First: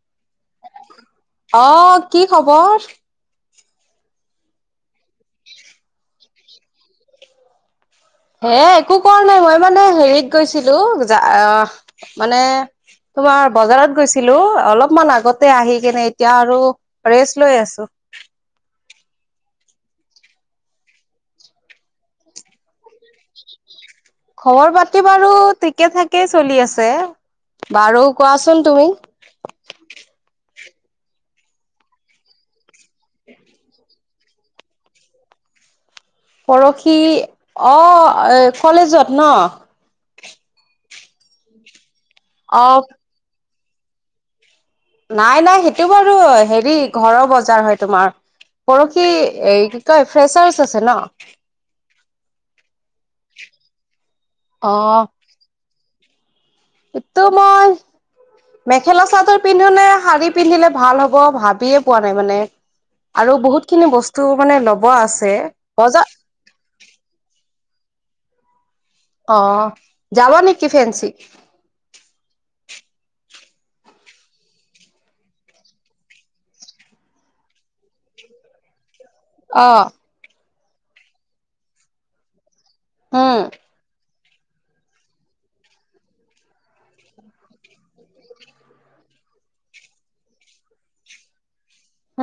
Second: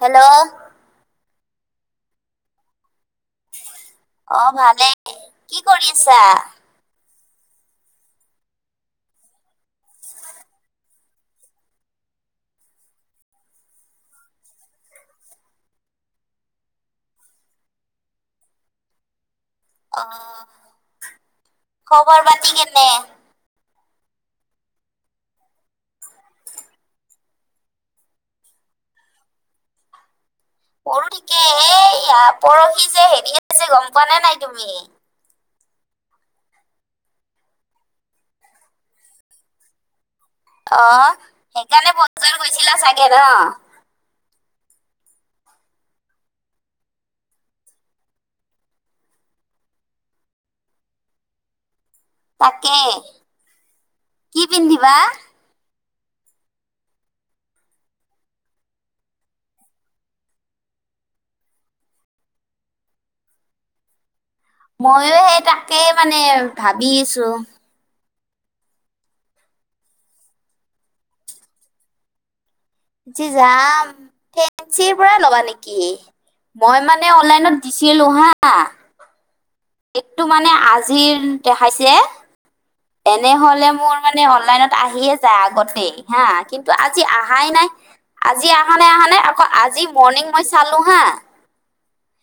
Hello আহ কি খবৰ? অ ভালেই কি কৰি আছা? হে একো কৰা নাই মই মানে হেৰিত গৈছিলো আহ মানে তোমাৰ বজাৰত গৈছিলো অলপমান আগতে আহি কেনে এতিয়া আৰু ৰেষ্ট লৈ আছো। [unintelligible] অ খবৰ বাতি কেনে খবৰ পাতি বাৰু ঠিকে থাকে চলি আছে। বাৰু কোৱাচোন তুমি [unintelligible] মোৰো ঠিকে এই ই পৰহি যে হেৰি আহিছে যে গম পোৱা নে নাই তুমি। পৰহি অ এ কলেজত ন। অ সেইকাৰণে বজাৰ গৈছিলা অ', চাগে ন। নাই নাই সেইটো বাৰু হেৰি ঘৰৰ বজাৰ হয়। তোমাৰ পৰহি এই কি কয় ফ্ৰেচাৰ্চ আছে ন। তাকে কি পিন্ধিবা? অ', এইটো মই মেখেলা চাদৰ পিন্ধো নে শাড়ী পিন্ধিলে ভাল হ'ব ভাবিয়ে পোৱা নাই মানে আৰু বহুত খিনি বস্তু মানে লব ময়ো আছে সেই তাকে বজাৰ। মানে ভাবি আছো আহ যাব নেকি ফেন্ঞ্চি যাম ফেঞ্চিৰ পৰা ল'বা নেকি মই মানে অনলাইনত দিছিলো হা অ এইটো মানে আজিৰ দেখাইছে উম তেনেহলে মোৰ মানে অনলাইনত আহিয়ে যায় আগতে হা কিন্তু আজি অহাই নাই আজি অহা নাই নাই মানে আকৌ আজি মৰ্ণিং মই চালো হা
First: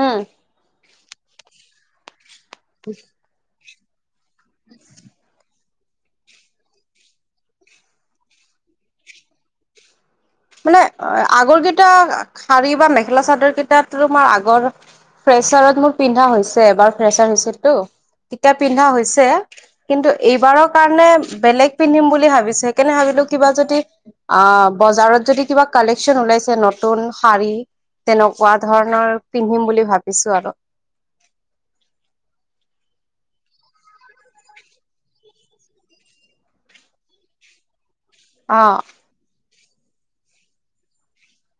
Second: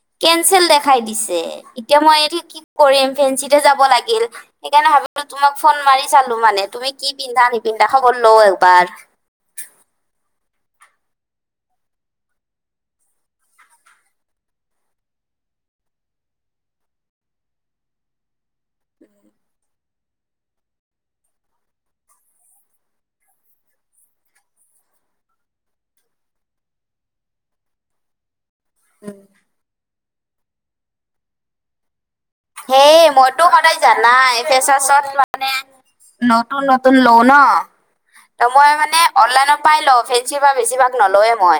উম কেনচেল দেখাই দিছে এতিয়া মই এই কি কৰিম ফেঞ্চি যাব লাগিল সেইকাৰণে ভাব তোমাক ফোন মাৰি চালো মানে তুমি কি পিন্ধা নিপিন্ধা খবৰ ল‌ও এবাৰ [inaudible] মানে আগৰ কেইটা শাড়ী বা মেখেলা চাদৰ কেইটাত তোমাৰ আগৰ ফ্ৰেছাৰত মোৰ পিন্ধা হৈছে বাৰ ফ্ৰেচাৰ হৈছেতো তেতিয়া পিন্ধা হৈছে কিন্তু এইবাৰৰ কাৰণে বেলেগ পিন্ধিম বুলি ভাবিছো সেইকাৰণে ভাবিছো। কিবা যদি আ বজাৰত যদি কিবা কালেকচন ওলাইছে নতুন শাৰী তেনেকুৱা ধৰণৰ পিন্ধিম বুলি ভাবিছোঁ। দিছো আৰু সেই মইতো সদায় জানাই ফেচাত মানে নতুন নতুন লওঁ ন ত অ মই মানে অনলাইন চাই লও ফেঞ্চিৰ পৰা বেছিভাগ নল‌ও এ মই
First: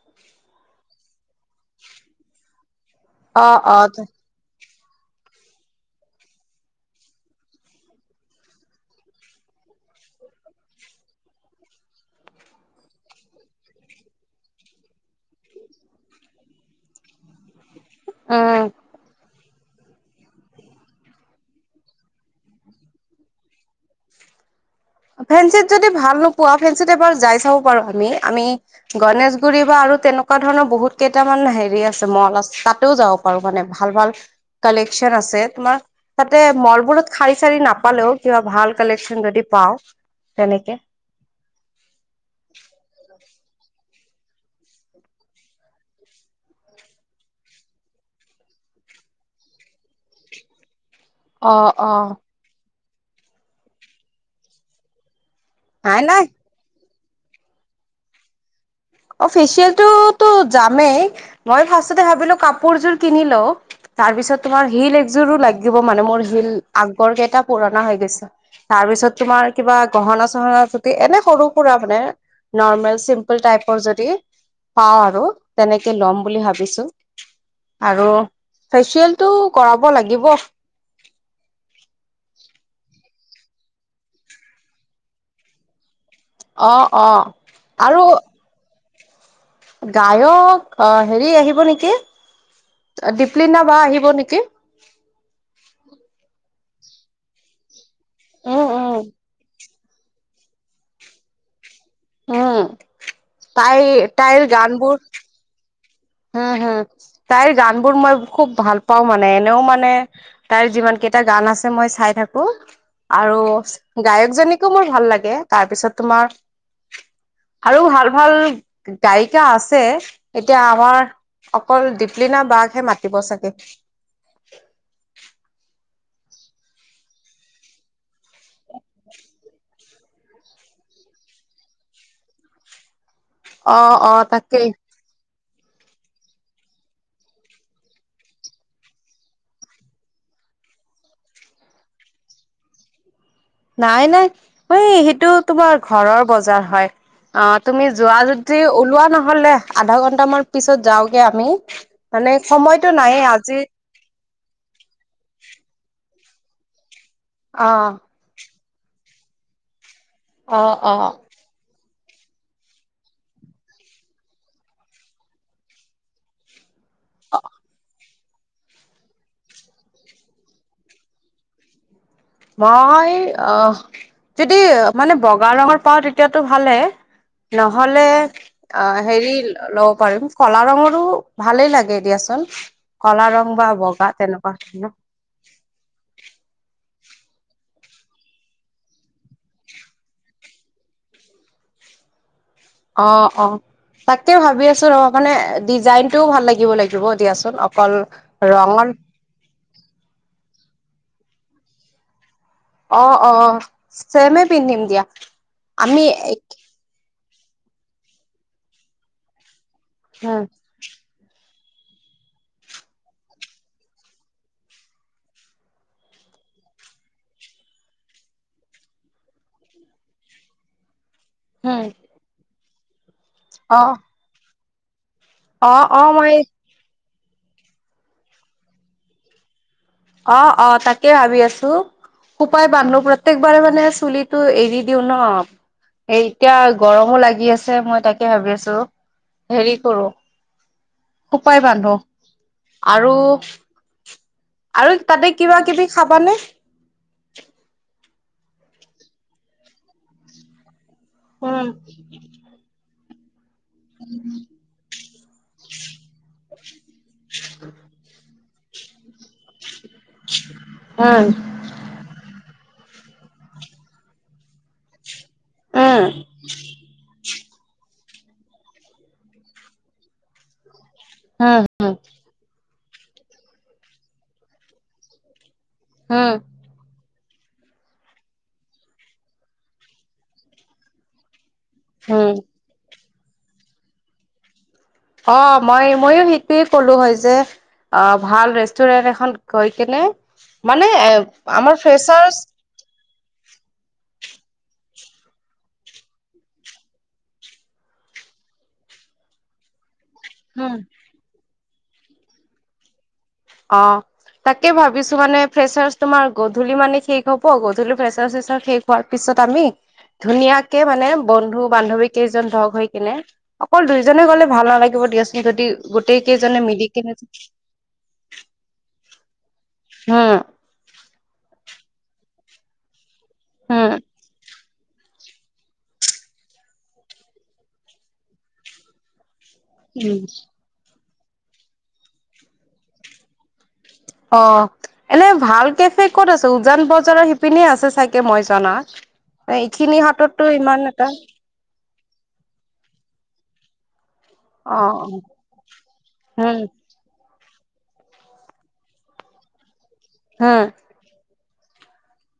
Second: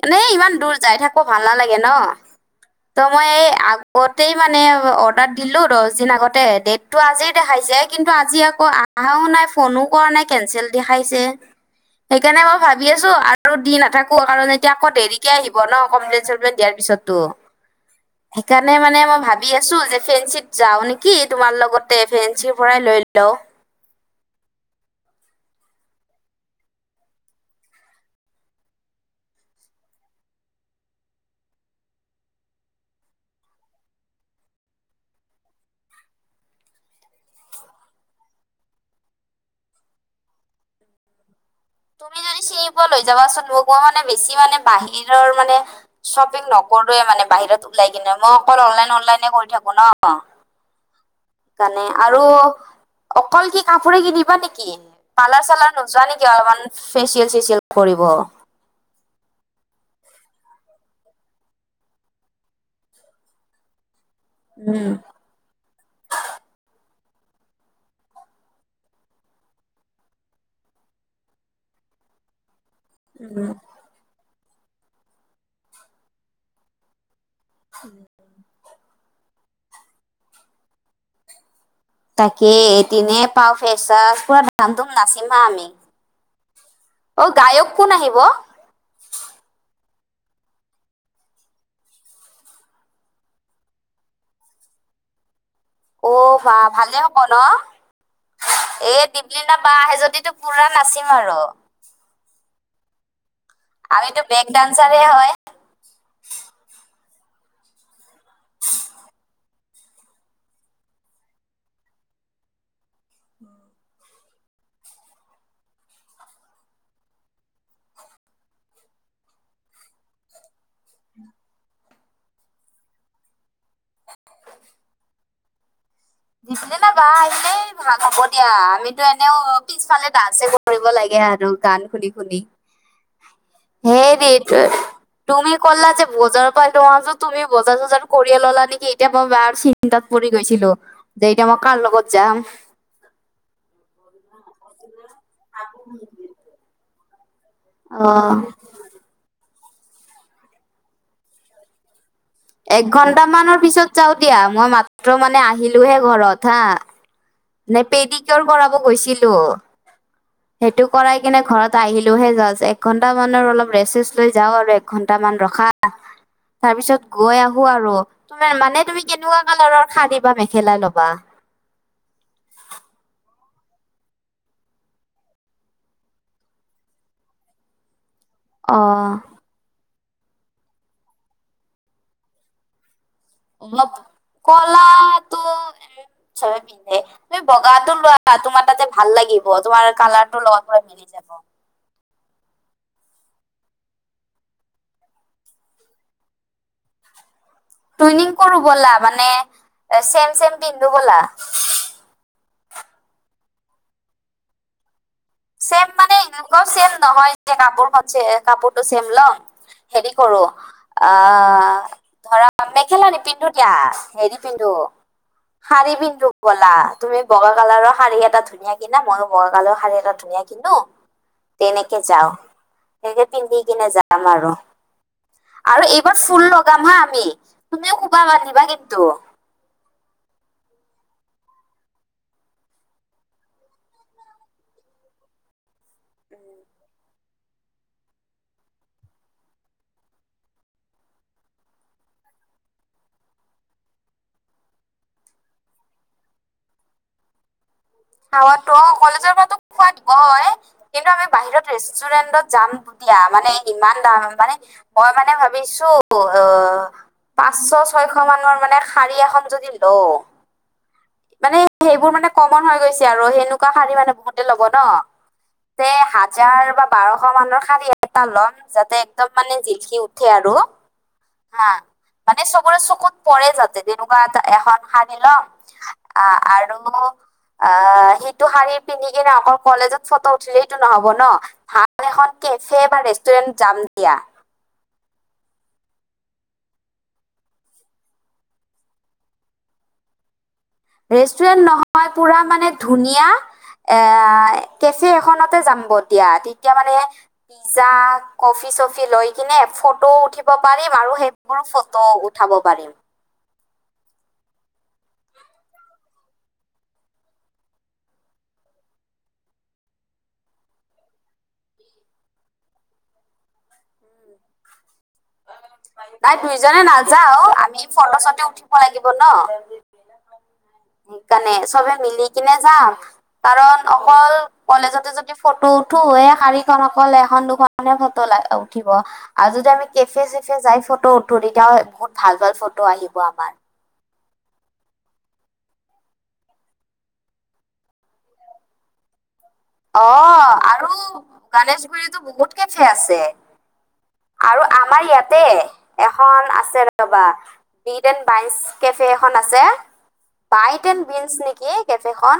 মানে ইমান দূৰ যাই থাকো ভাল নালাগে ন ত মই এই অ অ আগতে অৰ্ডাৰ দিলো দহ দিন আগতে ডেটটো আজি দেখাইছে কিন্তু আজি আকৌ অহাও নাই ফোনো কৰা নাই কেনচেল দেখাইছে সেইকাৰণে মই ভাবি আছো আৰু দি নথাকো কাৰণ এতিয়া আকৌ দেৰিকে আহিব ন কমপ্লেইন চমপ্লেন দিয়াৰ পি পিছো উম সেইকাৰণে মানে ম ভাবি আছো যে ফেঞ্চিত যাও নেকি তোমাৰ লগতে ফেঞ্চিৰ পৰাই লৈ লও ফেঞ্চি যদি ভাল নোপোৱা ফেঞ্চিত এবাৰ যাই চাব পাৰো আমি আমি গনেশগুৰি বা আৰু তেনেকুৱা ধৰণৰ বহুত কেইটামান হেৰি আছে মল আছে তাতেও যাব পাৰো মানে ভাল ভাল কলেকশ্যচন আছে তোমাৰ তাতে মলবোৰত শাৰী চাৰি নাপালেও কিবা ভাল কালেকশ্যন যদি পাওঁ তেনেকে তুমি যদি চিনি পোৱা লৈ যাবা চুন মোক মই মানে বেছি মানে বাহিৰৰ মানে শ্বপিং নকৰোৱে মানে বাহিৰত উওলাই কিনে মই অনলাইন অনলাইনে কৰি থাকো ন অ সেইকাৰণে অ আৰু অকল কি কাপোৰে কিনিবা নেকি পালাৰ চালাৰ নাই নোযোৱা নাই নেকি অলপমান ফেচিয়েল চেচিয়েল কৰিব অ ফেচিয়েলটোতো যামেই মই ফাৰ্ষ্টততে ভাবিলো কাপোৰযোৰ কিনি লওঁ তাৰ পিছত তোমাৰ উম, শিল একযোৰো লাগিব মানে মোৰ শিল আগৰ কেইটা পুৰণা হৈ গৈছে। তাৰ পিছত তোমাৰ কিবা গহনা চহনা প্ৰতি এনে সৰু সুৰা মানে নৰ্মেল চিম্পল উম। টাইপ, পাও আৰু তেনেকে লম বুলি ভাবিছো আৰু ফেচিয়েলতটো কৰাব লাগিব পাৱ ফেচাচ পৰা নাচিম হা আমি অ অ গায়ক কোন আৰু আহিব? গায়ক অ হেৰি আহিব নেকি? দিপ্লিনা বা আহিব নেকি? অ' বা ভালে হ'ব ন উম, এ উম, দিপ্লিনা আহে যদি তো পুৰা নাচিম আৰু উম তাই আমিতো বেক তাইৰ ডান্সাৰে গানবোৰ হয়। হম হুম তাইৰ গান বোৰ মই খুব ভাল পাও, মানে এনেও মানে তাইৰ যিমান, কেইটা গান আছে মই চাই থাকো। আৰু গায়কজনীকো মোৰ ভাল লাগে। তাৰ পিছত তোমাৰ [unintelligible] আৰু ভাল ভাল গায়িকা আছে। এতিয়া আমাৰ অকল দিপলিনা বাক হে মাতিব চাগে। দিপলীনা বা আহিলেই ভাল হব দিয়া। আমিতো এনেও, পিছফালে ডান্সে কৰিব লাগে আৰু গান শুনি শুনি। অ অ হেৰিত তাকেই। তুমি কলা যে বজাৰৰ পৰা লো তুমি বজাৰ চজাৰ কৰিয়ে ললা নেকি, এতিয়া মই বাৰ চিন্তাত পৰি গৈছিলো। দেৰিকে মই কাৰ লগত যাম। নাই নাই, অ সেইটো তোমাৰ ঘৰৰ বজাৰ হয়। অ তুমি অ যোৱা যদি ওলোৱা নহলে আধা ঘন্টামান পিছত যাওগে আমি। মানে সময়তো এক নাইয়ে ঘণ্টা আজি মানৰ পিছত যাওঁ দিয়া। মই মাত্ৰ মানে আহিলোহে ঘৰত হা। নে অ', পেডিকৰ কৰাব গৈছিলো। অ', সেইটো অ', কৰাই কিনে ঘৰত ত আহিলোহে জাছ, একঘণ্টা মানৰ অলপ ৰেষ্ট চেষ্ট লৈ যাওঁ আৰু এক ঘন্টামান ৰখা। তাৰ পিছত গৈ আহো আৰু। তোমাৰ মানে তুমি কেনেকুৱা কালাৰৰ শাৰী বা মেখেলা ল'বা? মই আহ যদি মানে বগা ৰঙৰ পাওঁ তেতিয়াতটো ভালে। নহলে, অ হেৰি ল'ব পাৰিম কলা ৰঙৰো ভালেই লাগে এ দিয়াচোন। কলা ৰং বা ম বগা তেনেকুৱা ধৰণৰ কলাটো ছবে পিন্ধে। তুমি বগাটো লোৱা, তোমাৰ তাতে ভাল লাগিব। তোমাৰ কালাৰটো লগ মিলি যাব। অ অ তাকে ভাবি আছো ৰ, মানে ডিজাইন টোও ভাল লাগিব লাগিব দিয়াচোন। অকল টুইনিং কৰো ৰঙৰ ব'লা, মানে চেম চেম পিন্ধো ব'লা। অ অ, চেমে পিন্ধিম দিয়া। চেম আমি মানে এনেকুৱা চেম নহয় যে কাপোৰ খ কাপোৰটো চেম লওঁ। হেৰি কৰো উম, অ, ধৰা মেখেলা নি পিন্ধো দিয়া। হেৰি পিন্ধো শাৰী পিন্ধো বলা। তুমি বগা কালৰ শাৰী এটা ধুনীয়াকে কিনা, মইয়ো বগা কালৰ শাৰী এটা ধুনীয়া কিন্তু, উম, তেনেকে যাও তেনেকে পিন্ধি কিনে অ', যাম আৰু। আৰু অ', অ', এইবাৰ মই ফুল লগাম হা আমি, তুমিও খোবা বান্ধিবা কিন্তু। অ অ তাকে ভাবি আছো। খোপাই বান্ধো, প্ৰত্যেকবাৰে মানে চুলিটো এৰি দিওঁ ন। এই এতিয়া গৰমো লাগি আছে, মই তাকে ভাবি আছো হেৰি কৰো, খোপাই বান্ধো। আৰু আৰু তাতে কিবা কিবি খাবানে? খাৱ তো কলেজৰ পৰা খোৱাত কয়। কিন্তু আমি বাহিৰত উম ৰেষ্টুৰেন্টত যাম। এতিয়া মানে, ইমান দাম মানে মই মানে ভাবিছো অ' পাঁচশ ছয়শ মানৰ, শাৰী এখন যদি লও, উম মানে সেইবোৰ মানে কলা হৈ- আৰু সেনেকুৱা শাৰী মানে বহুতে ল'ব ন। উম হাজাৰ বা বাৰ শ মানৰ শাৰী এটা লম, যাতে একদম মানে জিলিকি উঠে আৰু। হম হম। ৰে চকুত পৰে যাতে, তেনেকুৱা এ এখন সানি লম উম আহ আৰু আহ সিটো শাৰী পিন্ধি কিনে অকল কলেজত ফটো উঠিলে এইটো নহ'ব ন। হ উম এখন কেফে বা ৰেষ্টুৰেণ্ট জাম দিয়া। অ' মই ময়ো সেইটোৱে কলো হয় যে, অ' ভাল ৰেষ্টুৰেণ্ট এখন গৈ কেনে মানে ৰেষ্টুৰেন্ট আমাৰ নহয় ফ্ৰেচাৰ, পুৰা মানে ধুনীয়া এ কেফে এখনতে যাম বদিয়া তেতিয়া মানে পিজ্জা কফি চফি লৈ কিনে ফটো উঠিব উম পাৰিম আৰু সেইবোৰ ফটো উঠাব পাৰিম। অ' তাকে ভাবিছো মানে। ফ্ৰেচাৰ তোমাৰ গধূলি মানে শেষ হ'ব গধূলি ফেচাৰ চেচাৰ শেষ হোৱাৰ পিছত তাচত আমি ধুনীয়াকে মানে বন্ধু বান্ধৱী কেইজন লগ হৈ কিনে অকল দুইজনে গ'লে ভাল নালাগিব। [unintelligible] নাই কেইজনে তইজনে মিলি কিনে নাযাওঁ‌। আমি ফলচতে উঠিব লাগিব ন। হা সেইকাৰণে চবে মিলি কিনে যাম কাৰণ হম অকল কলেজতে যদি ফটো উঠো শাৰীখন অক এখন দুখন হে ফটো ল উঠিব। আৰু যদি আমি কেফে চেফে যাই ফটো উঠো তেতিয়া বহুত ভাল ভাল ফটো আহিব আমাৰ। অ' এনে ভাল কেফে ক'ত আছে? উজান বজাৰৰ শিপিনীয়ে আছে চাগে মই জনাত। এইখিনি হাততো অ' ইমান আৰু এটা গণেশগুৰিতো বহুত কেফে আছে। আৰু অ আমাৰ ইয়াতে এখন উম আছে ৰ'বা। বিট এণ্ বাইন কেফে এখন আছে। হম বাইট এণ্ড বিন্চ নেকি? কেফে খন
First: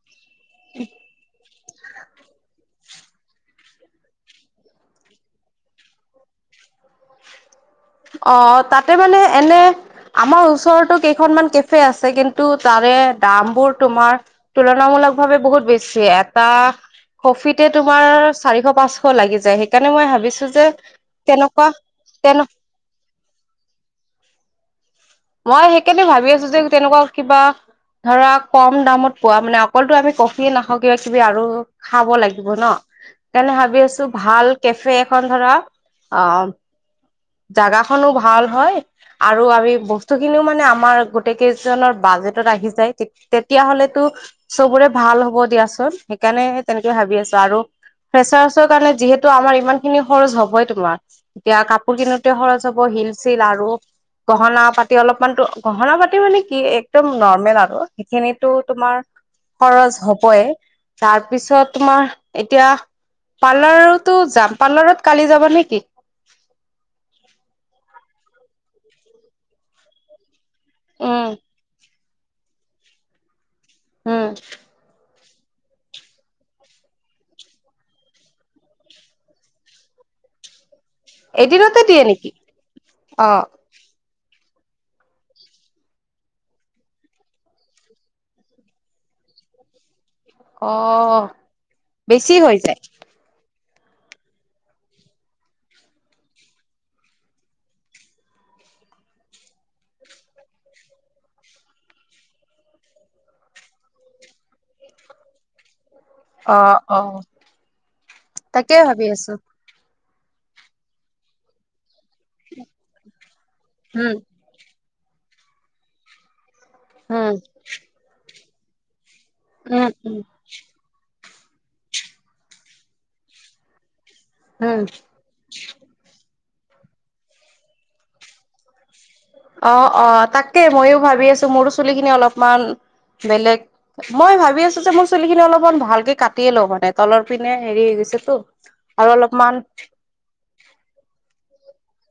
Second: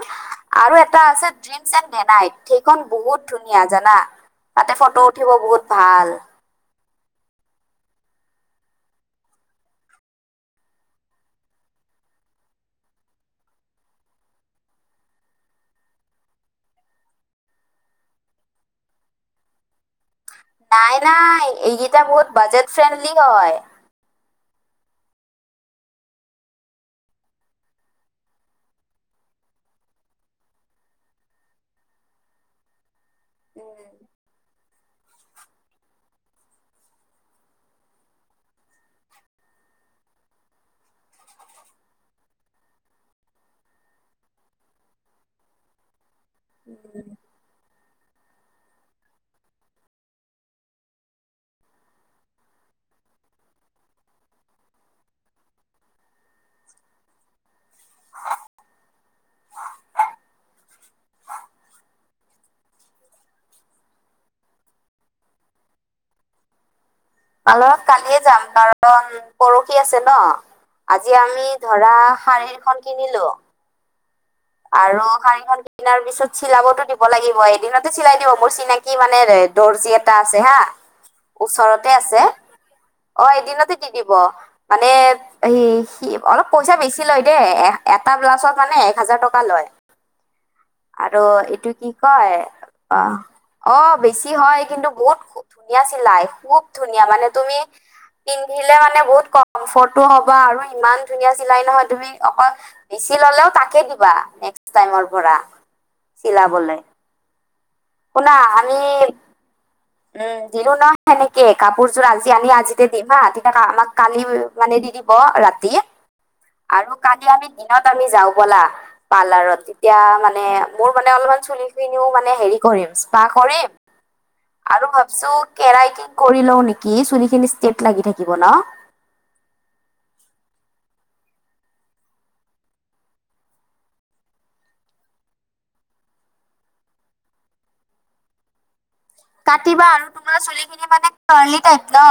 আৰু এটা আছে। ডিমচ এ নাই সেইখন বহুত ধুনীয়া জানা তাতে ফটো উঠিব বহুত ভাল। অ' তাতে মানে এনে আমাৰ ওচৰতো কেইখনমান কেফে আছে। কিন্তু তাৰে দাম বোৰ তোমাৰ তুলনামূল ভাৱ বহুত বেছি এটা কফিতে তোমাৰ চাৰিশ পাঁচশ লাগি যায়। সেইকাৰণে মই ভাবিছো যে নাই নাই তেনেকুৱা এইকেইটা বহুত তেনে বাজেট ফ্ৰেণ্ডলি হয়। মই সেইকাৰণে ভাবি আছো যে তেনেকোৱা কিবা। ধৰা কম দামত পোৱা মানে অকলতো আমি কফিয়ে নাখাওঁ। কিবা কিবি আৰু খাব লাগিব ন সেইকাৰণে ভাবি আছো ভাল কেফে এখন ধৰা অ' জাগাখনো ভাল হয়। আৰু আমি বস্তু খিনিও মানে আমাৰ গোটেই কেইজনৰ বাজেটত আহি যায়। তেতিয়া হলেতো চবোৰে ভাল হ'ব দিয়াচোন। সেইকাৰণে তেনেকে ভাবি আছো আৰু ফ্ৰেচাৰছৰ কাৰণে যিহেতু আমাৰ ইমান খিনি খৰচ হবই তোমাৰ এতিয়া কাপোৰ কিনো সৰজ হ'ব শিল চিল আৰু গহনা পাতি অলপমানো গহনা পাতি মানে কি একদম নৰ্মেল আৰু সেইখিনিটো তোমাৰ খৰচ হবই তাৰপিছত তোমাৰ এতিয়া পাৰ্লাৰতো যাম পাৰ্লাৰত কালি যাব নেকি? অলপ কালিয়ে যাম কাৰণ পৰহি আছে ন। আজি উম আমি ধৰা শাৰী এখন কিনিলো। উম আৰু শাৰীখন কিনাৰ পিছত চিলাবতো দিব লাগিব এদিনতে চিলাই দিব মোৰ চিনাকি মানেৰে দৰ্জি এটা আছে হা এদিনতে ওচৰতে দিয়ে আছে নেকি? অ এদিনতে দি দিব মানে এ স অলপ পইচা বেছি লয়। দেই এ এটা ব্লাছত মানে এক হাজাৰ টকা লয় আৰু অ', এইটো কি বেছি কয় হৈ যায়। আহ অ বেছি হয় কিন্তু বহুত ধুনীয়া চিলাই খুব ধুনীয়া মানে তুমি- পিন্ধিলে মানে বহুত কমফৰ্টটো হ'বা আৰু ইমান ধুনীয়া চিলাই নহয় তুমি অকল- হলেও তাকে দিবা নেক্স টাইমৰ পৰা। অ চিলাবলৈ অ শুনা তাকে আমি ভাবি আছো। উম দিলো নহয় সেনেকে কাপোৰযোৰ আজি আনি আজিতে দিম হা আমাক উম, কালি মানে দি দিব ৰাতি আৰু কালি উম, আমি দিনত আমি যাওঁ বলা পাৰ্লাৰত উম, তেতিয়া উম, মানে মোৰ মানে অলপমান চুলি খিনিও মানে হে কৰিম স্পা কৰিম উম। আৰু ভাবিছো কেৰাটিন কৰি লও কি চুলিখিনি ষ্টেট লাগি থাকিব ন অ অ তাকে ময়ো ভাবি আছো মোৰো চুলিখিনি অলপমান বেলেগ মই ভাবি আছো যে মোৰ চুলিখিনি অলপমান ভালকে কাটিয়ে লওঁ মানে তলৰ পিনে হেৰি ছে তো কাটিবা আৰু তোমাৰ চুলিখিনি মানে কাৰ্লি টাইপ ন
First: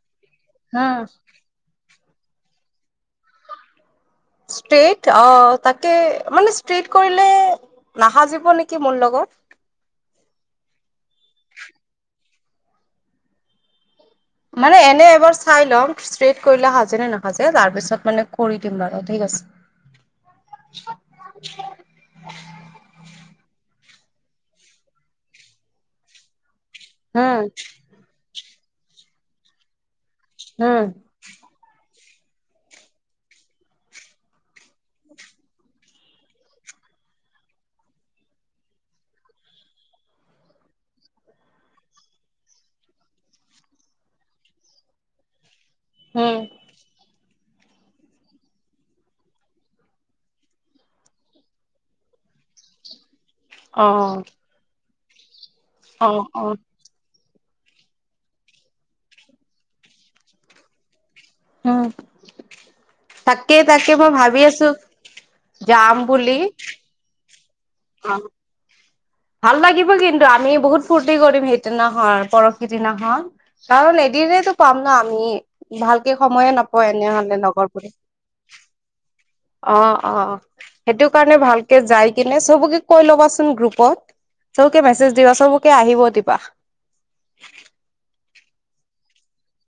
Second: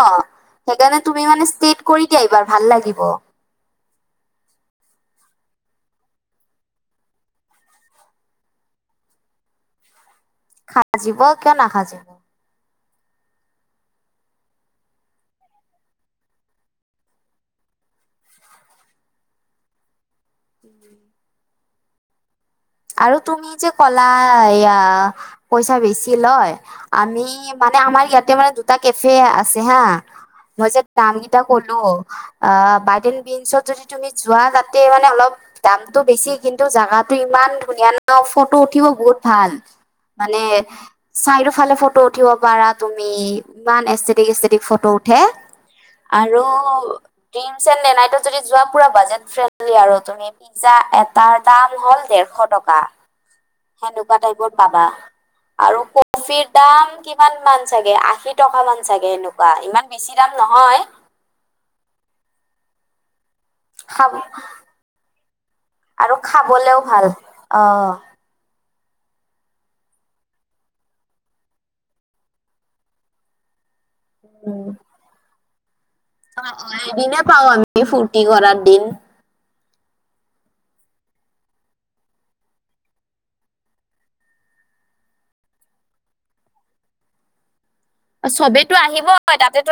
উম, সেইকাৰণে তুমি মানে ষ্টেট কৰি দিয়া এইবাৰ ভাল লাগিব ষ্ট্ৰেইট অ তাকে মানে ষ্ট্ৰেইট কৰিলে নাহাজিব নেকি মোৰ লগত [inaudible] সাজিব কিয় নাসাজিব মানে এনে এবাৰ চাই ল'ম ষ্ট্ৰেট কৰিলে সাজে নে নাখাজে তাৰ পিছত মানে কৰি দিম আৰু ঠিক আছে [inaudible] [unintelligible] আৰু তুমি যে কলা এয়া পইচা বেছি লয় আমি উম, মানে আমাৰ ইয়াতে মানে দুটা কেফে আছে হা মই যে উম, তাম কেইটা ক'লো অ বাইডেন বিনচত যদি তুমি যোৱা তাতে মানে অলপ দামতটো বেছি কিন্তু জাগাত টো ইমান ধুনীয়া ন ফটো উঠিব বহুত ভাল মানে চাইও ফালে ফটো উঠিব পাৰা তুমি ইমান এষ্টেটিক এষ্টেটিক ফটো উ উঠে আৰু উম। ড্ৰিমছেনলে নাইটত যদি যোৱা পুৰা বাজেট ফ্ৰী হ'ব তুমি পিজ্জা আটা দাম হল এশ টকা সেনেকুৱা অ', টাইপৰ পাবা। আৰু অ', কফিৰ অ', দাম কি কিমান মান চাগে আশী টকা মান চাগে এনেকুৱা ইমান বেছি দাম নহয়। উম তাকে তাকে খাব মই ভাবি আছো যাম বুলি অহ অ', ভাল লাগিব কিন্তু আমি বহুত ফূৰ্তি কৰিম সেইদিনাখন পৰখিদিনাখন কাৰণ এদিনেতো পাম ন আমি ভালকে সময়ে নাপায় এদিনে এনেহলে পাও আমি লগৰবোৰে। ফূৰ্তি কৰাৰ দিন অহ অহ সেইটো কাৰণে ভালকে যাই কিনে চবকে কৈ ল'বাচোন গ্ৰুপত চবকে মেছেজ দিব চবকে আহিব দিবা চবেতো আহিব তাতে তোৰ